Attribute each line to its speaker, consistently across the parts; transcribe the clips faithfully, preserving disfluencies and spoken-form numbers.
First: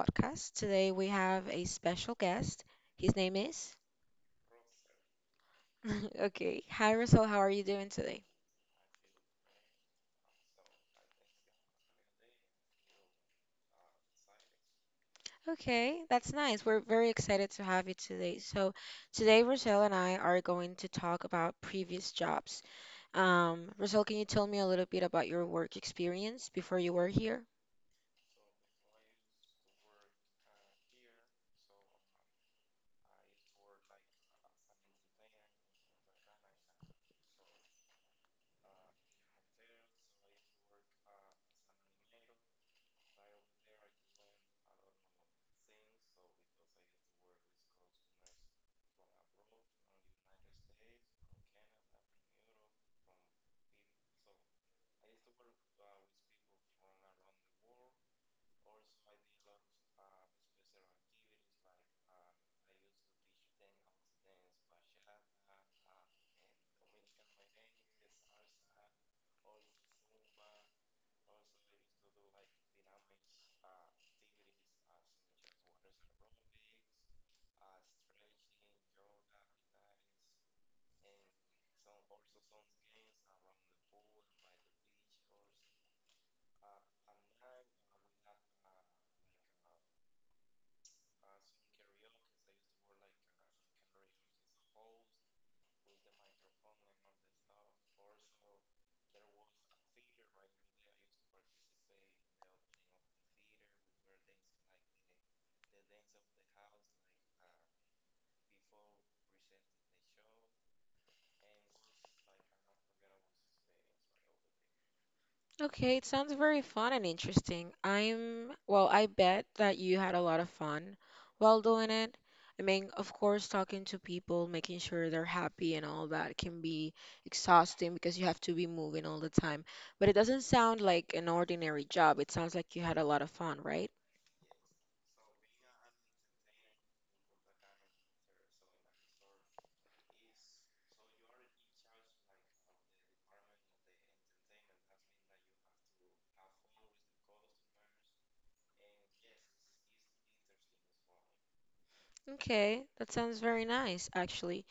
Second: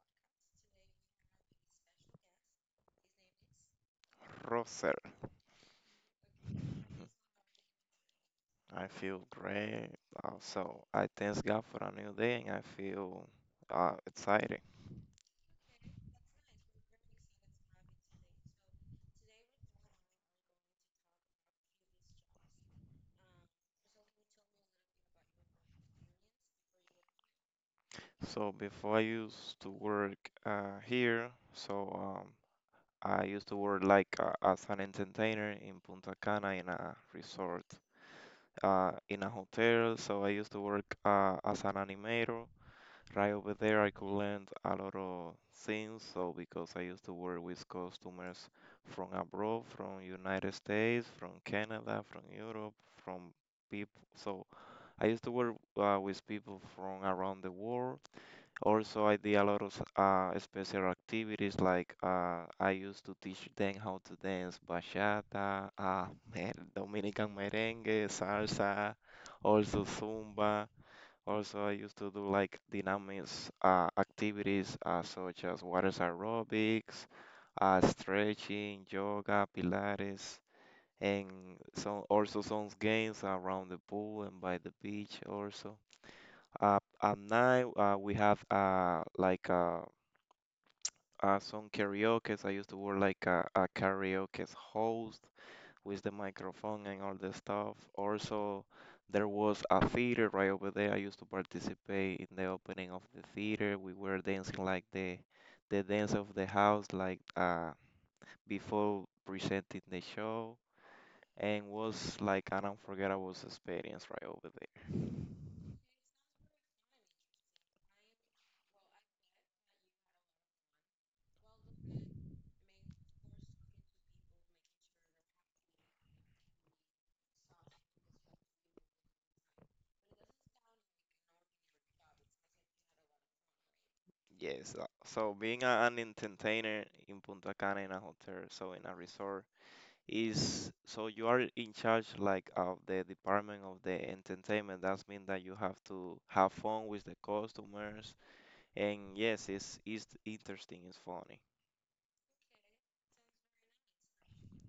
Speaker 1: podcast. Today we have a special guest. His name is.
Speaker 2: Roser.
Speaker 1: okay. Hi, Russell. How are you doing today?
Speaker 2: I feel great. Also, I thank God for a new day and I feel uh, excited.
Speaker 1: Okay, that's nice. We're very excited to have you today. So, today, Rochelle and I are going to talk about previous jobs. Um, Rochelle, can you tell me a little bit about your work experience before you were here?
Speaker 2: So before I used to work uh, here, so um, I used to work like uh, as an entertainer in Punta Cana in a resort, uh, in a hotel. So I used to work uh, as an animator. Right over there, I could learn a lot of things. So because I used to work with customers from abroad, from United States, from Canada, from Europe, from people. So I used to work uh, with people from around the world. Also, I did a lot of uh, special activities like uh, I used to teach them how to dance bachata, uh, mer- Dominican merengue, salsa, also zumba. Also, I used to do like dynamics uh, activities uh, such as water aerobics, uh, stretching, yoga, pilates, and some also some games around the pool and by the beach also. Uh, at night, uh, we have uh, like uh, uh, some karaoke. I used to work like a, a karaoke host with the microphone and all the stuff. Also, there was a theater right over there. I used to participate in the opening of the theater. We were dancing like the the dance of the house, like uh, before presenting the show, and was like an unforgettable experience right over there.
Speaker 1: Okay, it sounds very fun and interesting. I'm, well, I bet that you had a lot of fun while doing it. I mean, of course, talking to people, making sure they're happy and all that can be exhausting because you have to be moving all the time. But it doesn't sound like an ordinary job. It sounds like you had a lot of fun, right?
Speaker 2: Yes, uh, so being a, an entertainer in Punta Cana in a hotel, so in a resort, is so you are in charge like of the department of the entertainment. That means that you have to have fun with the customers. And yes, it's it's interesting, it's funny.
Speaker 1: Okay, that sounds very nice, actually.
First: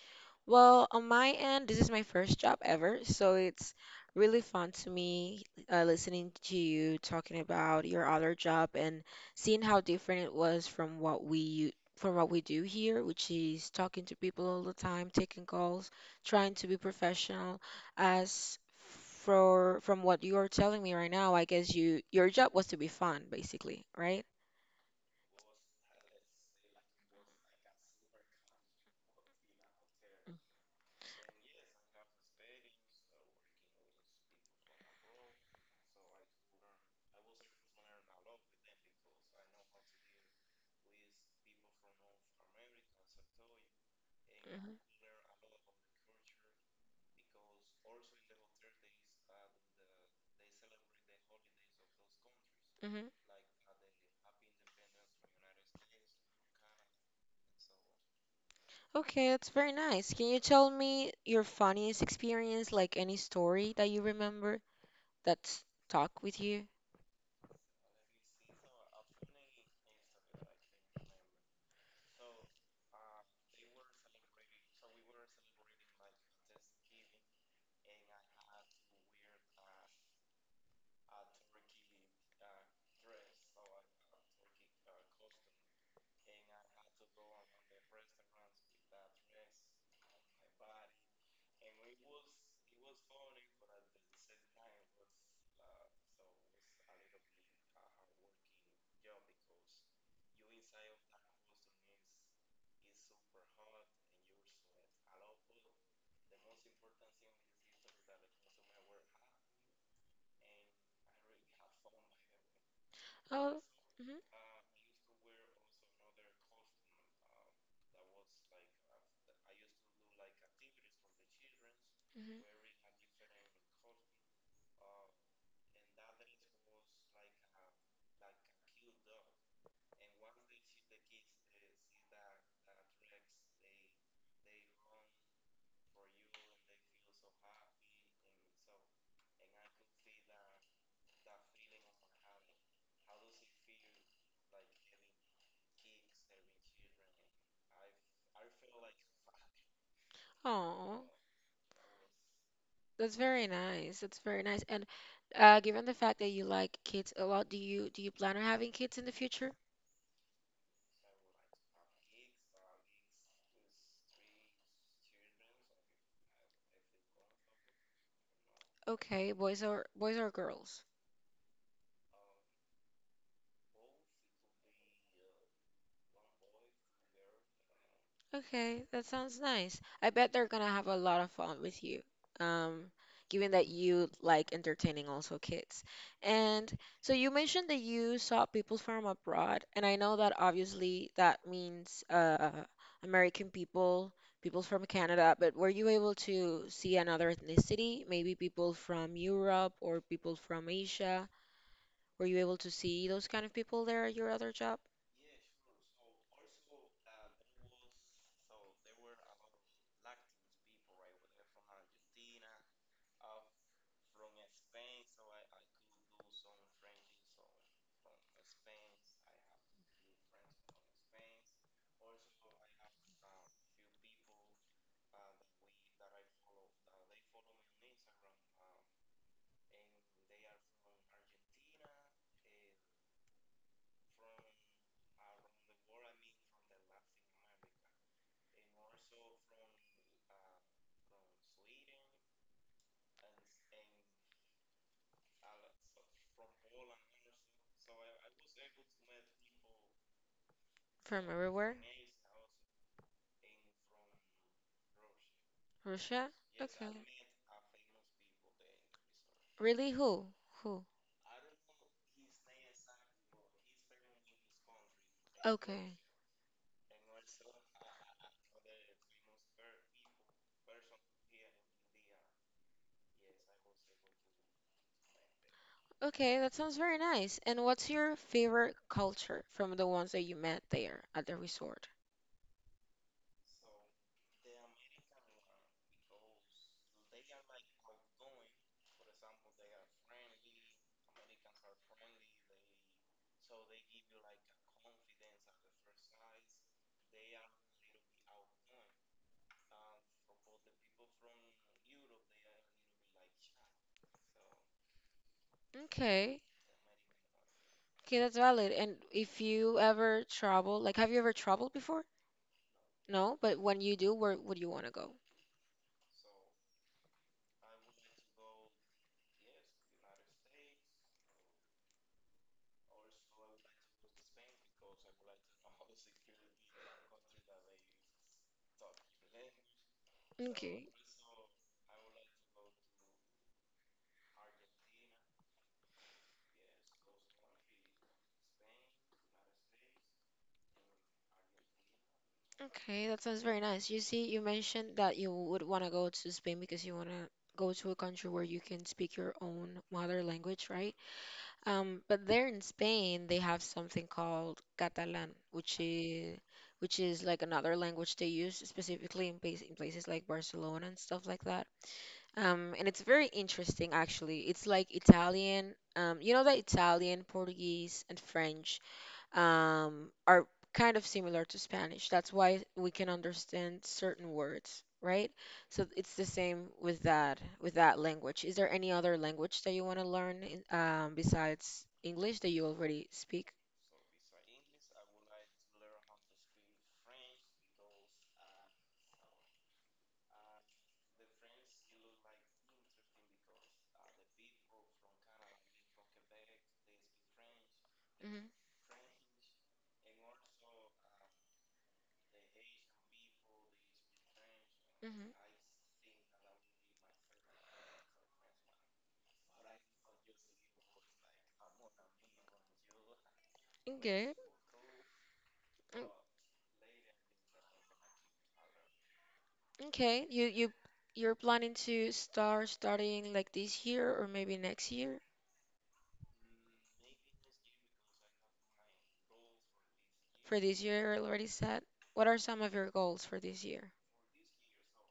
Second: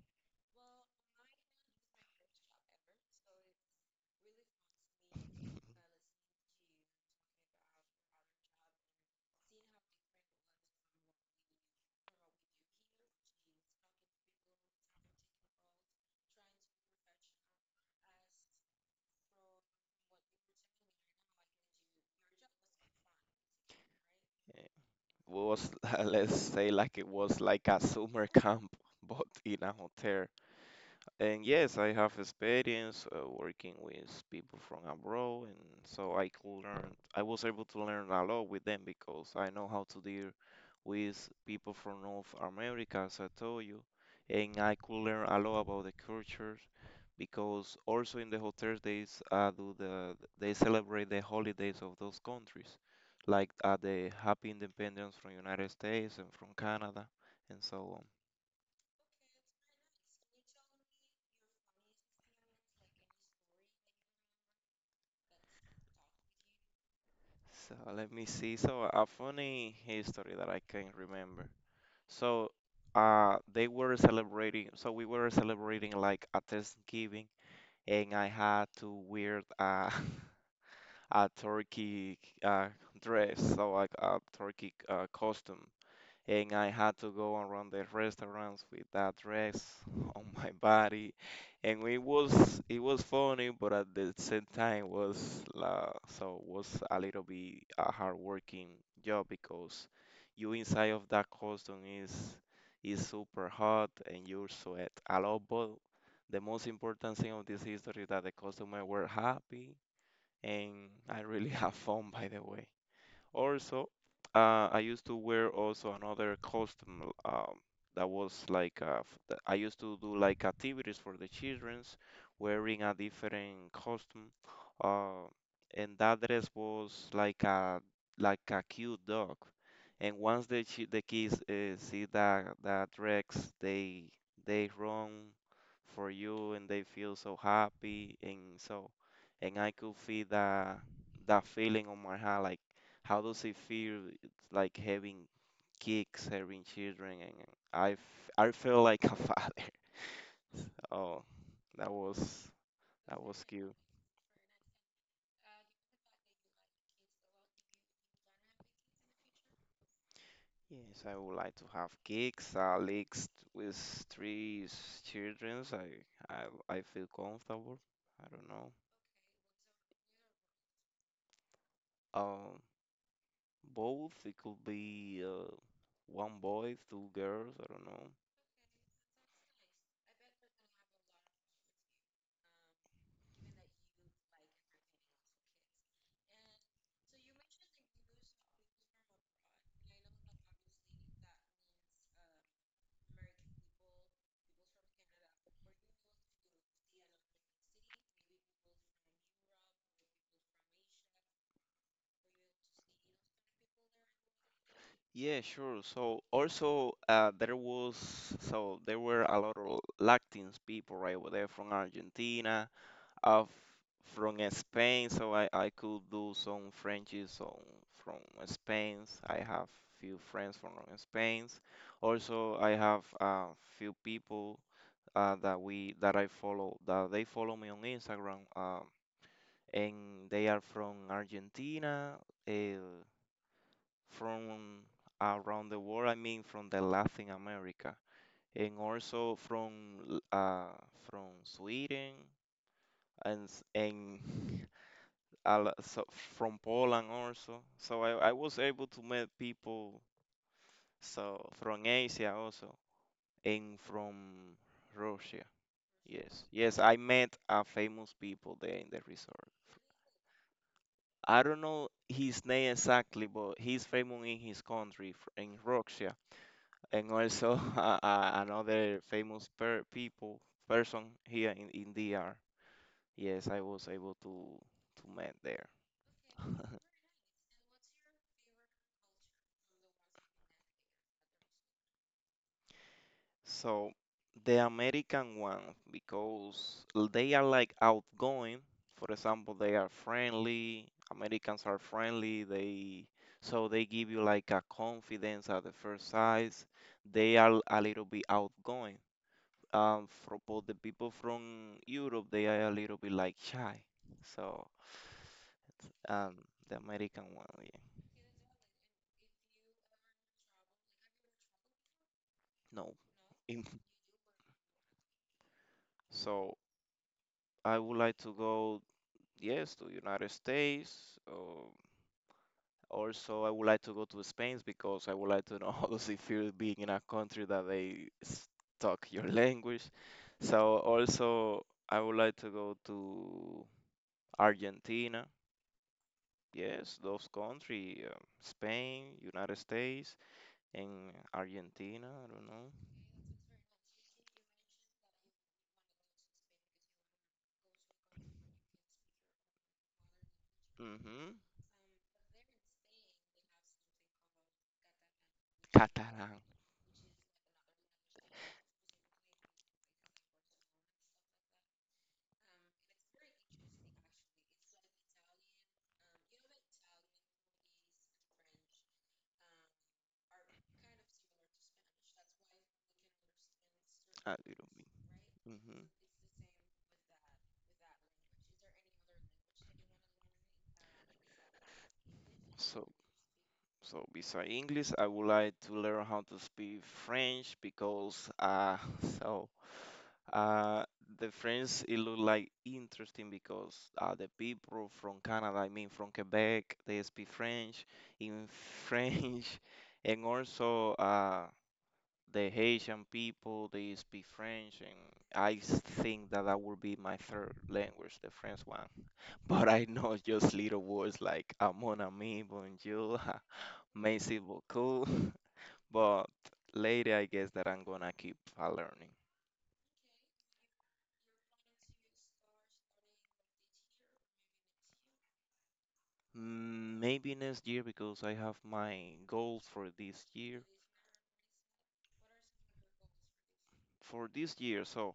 Speaker 1: Well, on my end, this is my first job ever, so it's really fun to me uh, listening to you talking about your other job and seeing how different it was from what we u- from what we do here, which is talking to people all the time, taking calls, trying to be professional. As for from what you're telling me right now, I guess you your job was to be fun, basically, right?
Speaker 2: Eh, was let's say like it was like a summer camp, but in a hotel. And yes, I have experience uh, working with people from abroad, and so I could learn. I was able to learn a lot with them because I know how to deal with people from North America, as I told you, and I could learn a lot about the culture because also in the hotels they s- uh, do the they celebrate the holidays of those countries,
Speaker 1: Mm-hmm.
Speaker 2: like uh, the Happy Independence from United States and from Canada, and so on.
Speaker 1: Okay, that's very nice. Can you tell me your funniest experience, like any story that you remember that's stuck with you?
Speaker 2: So let me see. So a funny history that I can remember. So uh they were celebrating so we were celebrating like a Thanksgiving and I had to wear uh a turkey uh dress, so like a turkey uh costume and I had to go and run the restaurants with that dress on my body, and it was it was funny, but at the same time was la so was a little bit a hard working job because you inside of that costume is is super hot and you sweat a lot, but the most important thing of this history is that the customer were happy and I really have fun by the way.
Speaker 1: Oh,
Speaker 2: Also,
Speaker 1: hmm.
Speaker 2: uh, I used to wear also another costume um, that was like uh, f- that I used to do like activities for the childrens,
Speaker 1: Hmm.
Speaker 2: wearing a different costume, uh, and that dress was like a like a cute dog. And once the chi- the kids uh, see that that dress, they they run for you and they feel so happy and so and I could feel that that feeling on my heart like. How does it feel? It's like having kids, having children, and and I, f- I feel like a father.
Speaker 1: Oh,
Speaker 2: Oh, that was
Speaker 1: that's
Speaker 2: that was
Speaker 1: very
Speaker 2: cute.
Speaker 1: nice. That's very nice. And uh, given the fact that you like kids a lot, do you do you plan on having kids in the future?
Speaker 2: Yes, I would like to have gigs, at least with three s- childrens. I, I, I feel comfortable. I don't know.
Speaker 1: Okay, boys or boys or girls?
Speaker 2: Um, Both. It could be uh, one boy, two girls. I don't know.
Speaker 1: Okay, that sounds nice. I bet they're gonna have a lot of fun with you, um, given that you like entertaining also kids. And so you mentioned that you saw people from abroad, and I know that obviously that means uh, American people, people from Canada, but were you able to see another ethnicity? Maybe people from Europe or people from Asia? Were you able to see those kind of people there at your other job
Speaker 2: Yeah, sure. So also uh, there was so there were a lot of Latins people, right? Were there from Argentina, uh, f- from uh, Spain. So I, I could do some Frenchies so from Spain. I have few friends from Spain. Also, I have a few people uh, that we that I follow that they follow me on Instagram, um, and they are from Argentina from around the world. I mean, from the Latin America and also from l- uh, from Sweden and s- and a lo- so from Poland also. So I, I was able to meet people
Speaker 1: from
Speaker 2: so
Speaker 1: everywhere?
Speaker 2: from Asia also and from Russia.
Speaker 1: Russia?
Speaker 2: Yes, yes,
Speaker 1: Okay.
Speaker 2: I met a famous people there in the resort.
Speaker 1: Really? Who? Who?
Speaker 2: I don't know his name exactly, but he's famous in his country, f- in
Speaker 1: Okay.
Speaker 2: Russia. And also uh, uh, another famous per people person here in, in D R. Yes, I was able to to meet there.
Speaker 1: Okay, that sounds very nice. And what's your favorite culture from the ones that you met there at the resort?
Speaker 2: So the American ones, because they are like outgoing. For example, they are friendly. Americans are friendly. They so they give you like a confidence at the first sight. They are a little bit outgoing. Um, for both the people from Europe, they are a little bit like shy. So um,
Speaker 1: Okay.
Speaker 2: the American one, yeah,
Speaker 1: Okay, that's valid. And if you ever travel, like, have you ever traveled before?
Speaker 2: no.
Speaker 1: No, but
Speaker 2: In-
Speaker 1: when you do, where would you want to go?
Speaker 2: So I would like to go, yes, to United States. Um, also, I would like to go to Spain because I would like to know how does it feel being in a country that they s- talk your language. So
Speaker 1: Okay.
Speaker 2: also, I would like to go to Argentina. Yes, those countries, Spain, United States. In Argentina, I don't
Speaker 1: Okay, that sounds very nice. You see, you mentioned that you would want to go to Spain because you want to go to a country where you can speak your own mother language,
Speaker 2: know.
Speaker 1: right?
Speaker 2: Hmm.
Speaker 1: Um, but there in Spain, they have something called Catalan, which
Speaker 2: Catalan,
Speaker 1: is which is like another language they use specifically in, place, in places like Barcelona and stuff like that. Um, and it's very interesting actually. It's like Italian. Um, you know that Italian, Portuguese, and French um, are kind of similar to Spanish. That's why we can understand
Speaker 2: a
Speaker 1: certain
Speaker 2: little bit.
Speaker 1: words, right?
Speaker 2: Hmm.
Speaker 1: So it's the same with that with that language. Is there any other language that you want to learn in, um, besides English that you
Speaker 2: So,
Speaker 1: already speak?
Speaker 2: so besides English, I would like to learn how to speak French because uh, so uh, the French it look like interesting because uh, the people from Canada, I mean from Quebec, they speak French in
Speaker 1: Hmm.
Speaker 2: French, and also uh, the Haitian people, they speak French, and
Speaker 1: Hmm.
Speaker 2: I s- think that that would be my third language, the French one. But I know just little words like ah, mon ami, bonjour,
Speaker 1: Okay.
Speaker 2: merci beaucoup.
Speaker 1: Mm.
Speaker 2: But later, I guess that I'm gonna keep uh, learning.
Speaker 1: Okay. You you you're planning to start studying like this year or maybe next year?
Speaker 2: Mm, Maybe next year because I have my goals for this year.
Speaker 1: For this year, already said. What are some of your goals for this year?
Speaker 2: For this year, so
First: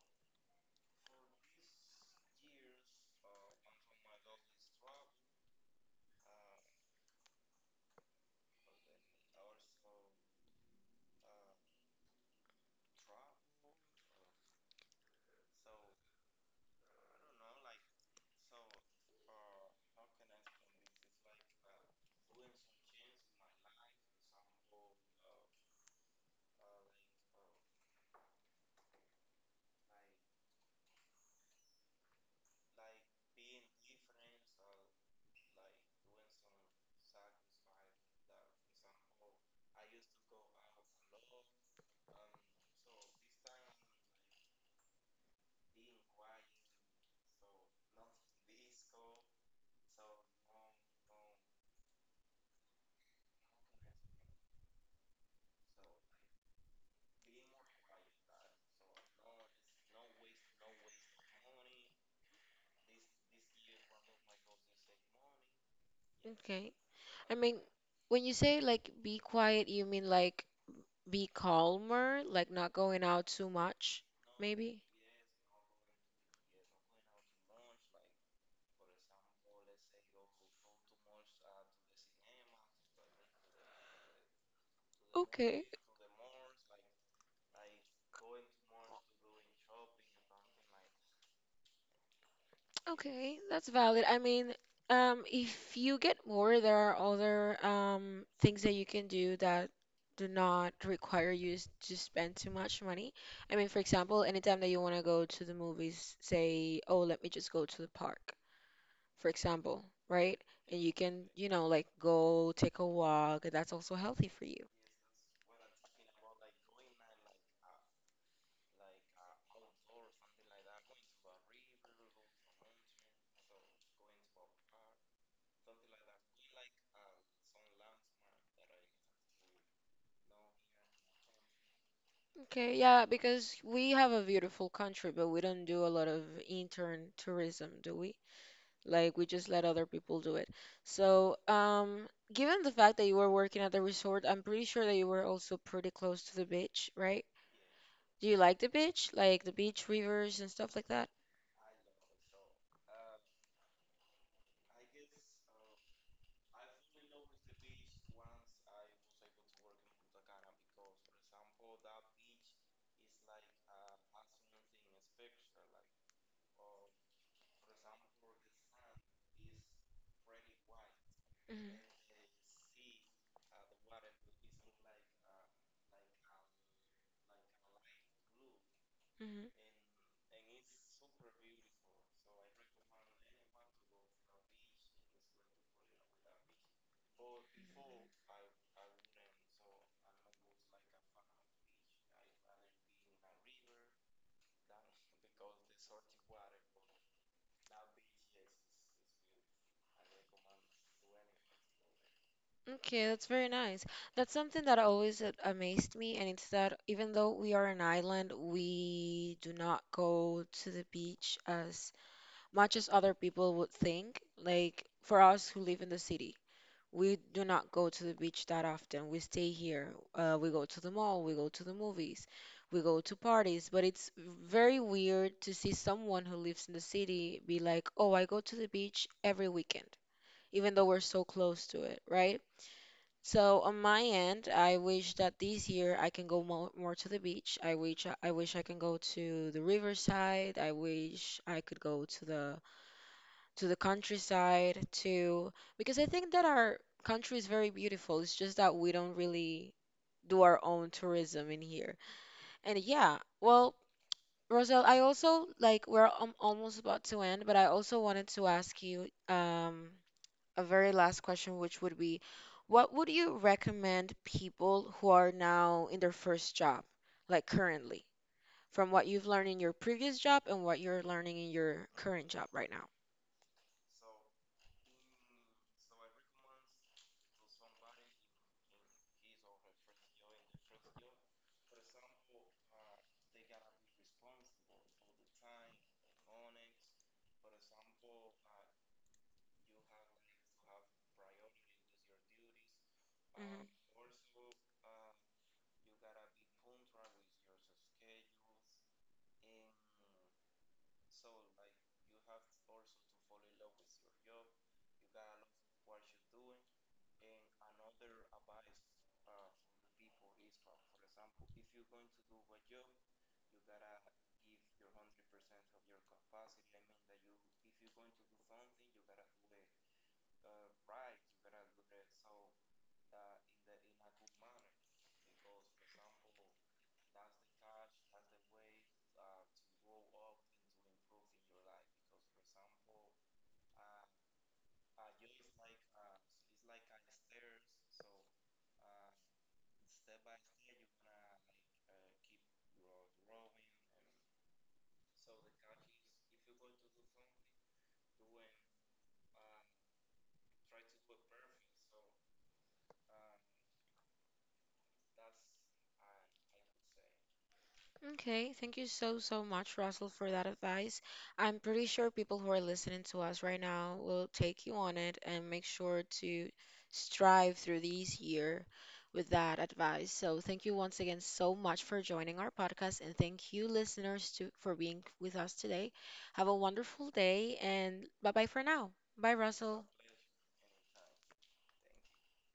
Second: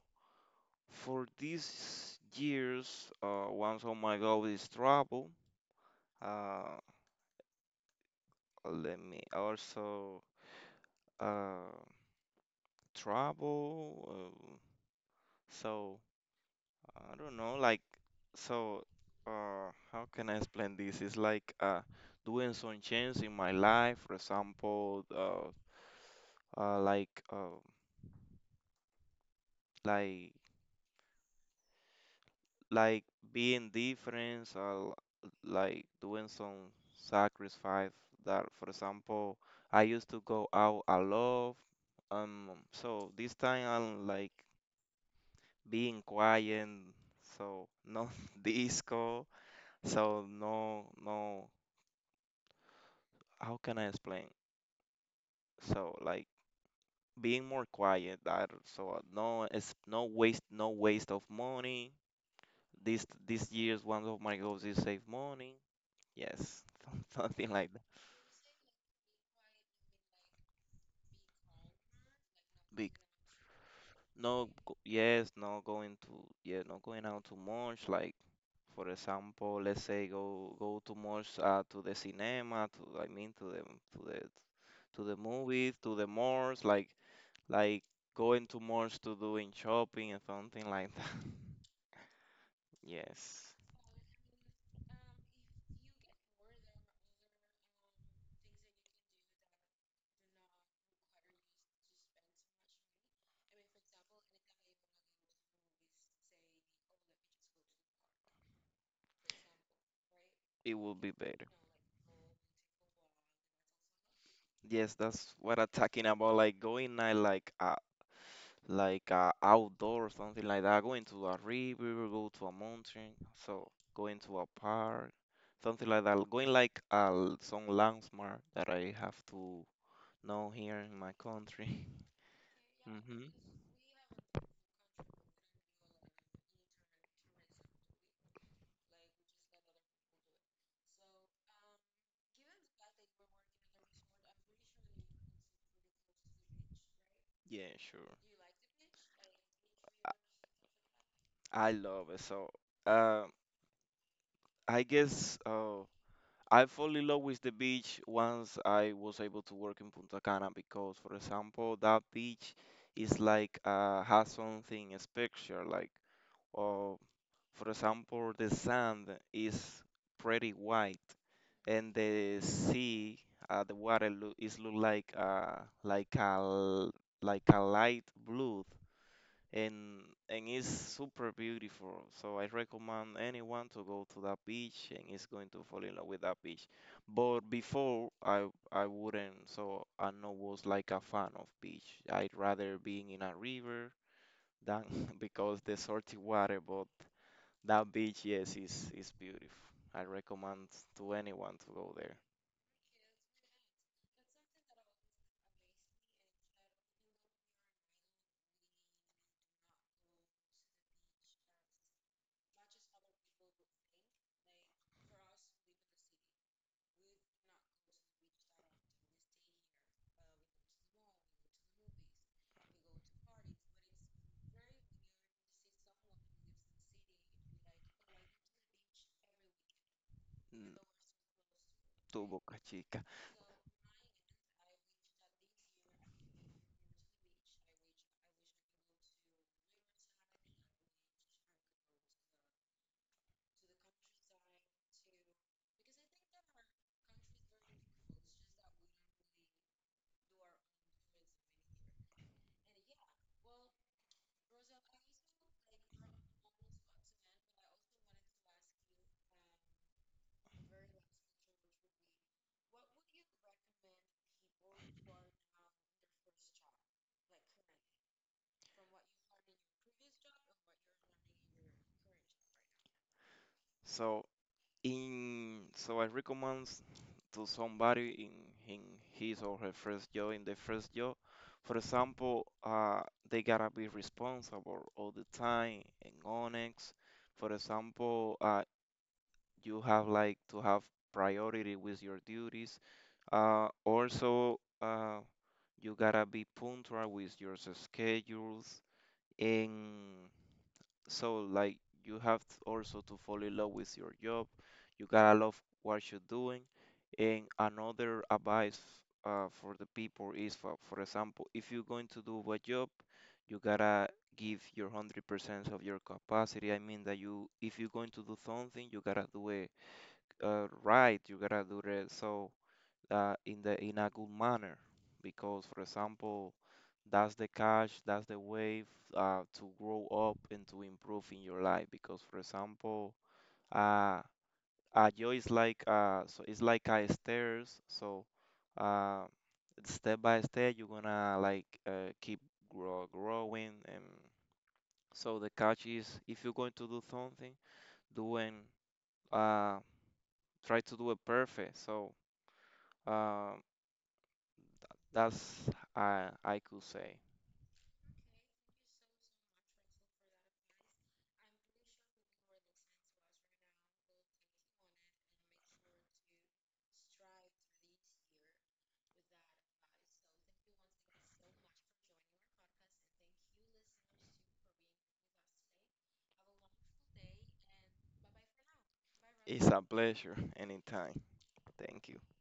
Speaker 2: for this year's, uh, one of my goals is travel. Uh, Let me also uh, travel. Uh, so I don't know, like so. Uh, how can I explain this? It's like uh, doing some change in my life. For example, uh, uh, like uh, like like being different. Uh, like doing some sacrifice. That, for example, I used to go out a lot. Um, so this time I'm like being quiet, so no disco, so no no how can I explain? So like being more quiet that so uh, no it's no waste no waste of money. This this year's one of my goals is save money. Yes,
Speaker 1: Okay. I
Speaker 2: something
Speaker 1: mean,
Speaker 2: like that.
Speaker 1: when you say like be quiet, you mean like be calmer, like not
Speaker 2: Big.
Speaker 1: going out too much,
Speaker 2: No, go-
Speaker 1: maybe?
Speaker 2: yes, not going to, yeah, not going out too much. Like, for example, let's say go go too much uh, to the cinema, to I mean to the to the to the
Speaker 1: Okay.
Speaker 2: movies, to the malls, like like going too much to doing shopping and something like that.
Speaker 1: Okay,
Speaker 2: Yes,
Speaker 1: that's valid. I mean, um, if you get more, there are other um, things that you can do that do not require you s- to spend too much money. I mean, for example, anytime that you want to go to the movies, say, oh, let me just go to the park, for example, right?
Speaker 2: it
Speaker 1: And you
Speaker 2: would be
Speaker 1: can,
Speaker 2: better.
Speaker 1: you know, like go take a walk. That's also healthy for you.
Speaker 2: Yes, that's what I'm talking about. Like going night, like like uh, outdoor something like that. Going to a river, go to a mountain, so going to a park, something like that. Going like uh, l- some landmark that I have to know here in my country.
Speaker 1: Okay, yeah,
Speaker 2: Hmm.
Speaker 1: because we have a beautiful country, but we don't do a lot of intern tourism, do we? Like we just let other people do it. So, um, given the fact that you were working at the resort, I'm pretty sure that you were also pretty close to the beach, right?
Speaker 2: Yeah, sure.
Speaker 1: Do you like the beach? Like the beach, rivers, and stuff like that?
Speaker 2: I love it. So, uh, I guess. Uh, I fall in love with the beach once I was able to work in Punta Cana because, for example, that beach is like uh, has something special. Like, uh, for example, the sand is pretty white,
Speaker 1: Mhm.
Speaker 2: and the sea, uh, the water loo- is look like uh, like a l- like a light blue
Speaker 1: Mhm.
Speaker 2: and and it's super beautiful. So I recommend anyone to go to that beach and is going to fall in love with that beach. But before I I wouldn't, so I know was like a fan of beach. I'd rather being in a river than because the salty water, but that beach, yes, is is beautiful. I recommend to anyone to go there.
Speaker 1: Okay, that's very nice. That's something that always a- amazed me, and it's that even though we are an island, we do not go to the beach as much as other people would think, like for us who live in the city. We do not go to the beach that often. We stay here. Uh, we go to the mall, we go to the movies, we go to parties, but it's very weird to see someone who lives in the city be like, "Oh, I go to the beach every weekend," even
Speaker 2: Mm,
Speaker 1: though we're so close to it,
Speaker 2: To
Speaker 1: right?
Speaker 2: Boca Chica.
Speaker 1: So on my end, I wish that this year I can go more, more to the beach. I wish I wish I can go to the riverside. I wish I could go to the to the countryside to because I think that our country is very beautiful. It's just that we don't really do our own tourism in here. And yeah, well, Roselle, I also like we're um, almost about to end, but I also wanted to ask you um a very last question, which would be, what would you recommend people who are now in their first job, like currently, from what you've learned in your previous job and what you're learning in your current job right now?
Speaker 2: So In so I recommend to somebody in, in his or her first job, in the first job, for example, uh, they gotta be responsible all the time and honest. For example, uh, you have like to have priority with your duties.
Speaker 1: Mhm.
Speaker 2: Uh, also, uh, you gotta be punctual with your schedules and so like you have t- also to fall in love with your job. You gotta love what you're doing. And another advice uh, for the people is, for, for example, if you're going to do a job, you gotta give your one hundred percent of your capacity. I mean that you, if you're going to do something, you gotta do it uh, right. You gotta do it so uh, in the in a good manner. Because, for example, that's the catch, that's the way uh, to grow up and to improve in your life. Because, for example, uh, a joy is like uh, so it's like a stairs. So uh, step by step, you're gonna like uh, keep grow, growing. And so the catch is, if you're going to do something, doing uh, try to do it perfect. So uh, that's uh, I could say.
Speaker 1: Okay, thank you so, so much, Russell, for that advice. I'm pretty sure people who are listening to us right now will take you on it and make sure to strive through these year with that advice. So thank you once again so much for joining our podcast and thank you listeners to for being with us today. Have a wonderful day and bye-bye for now. Bye,
Speaker 2: It's a
Speaker 1: Russell.
Speaker 2: pleasure anytime. Thank you.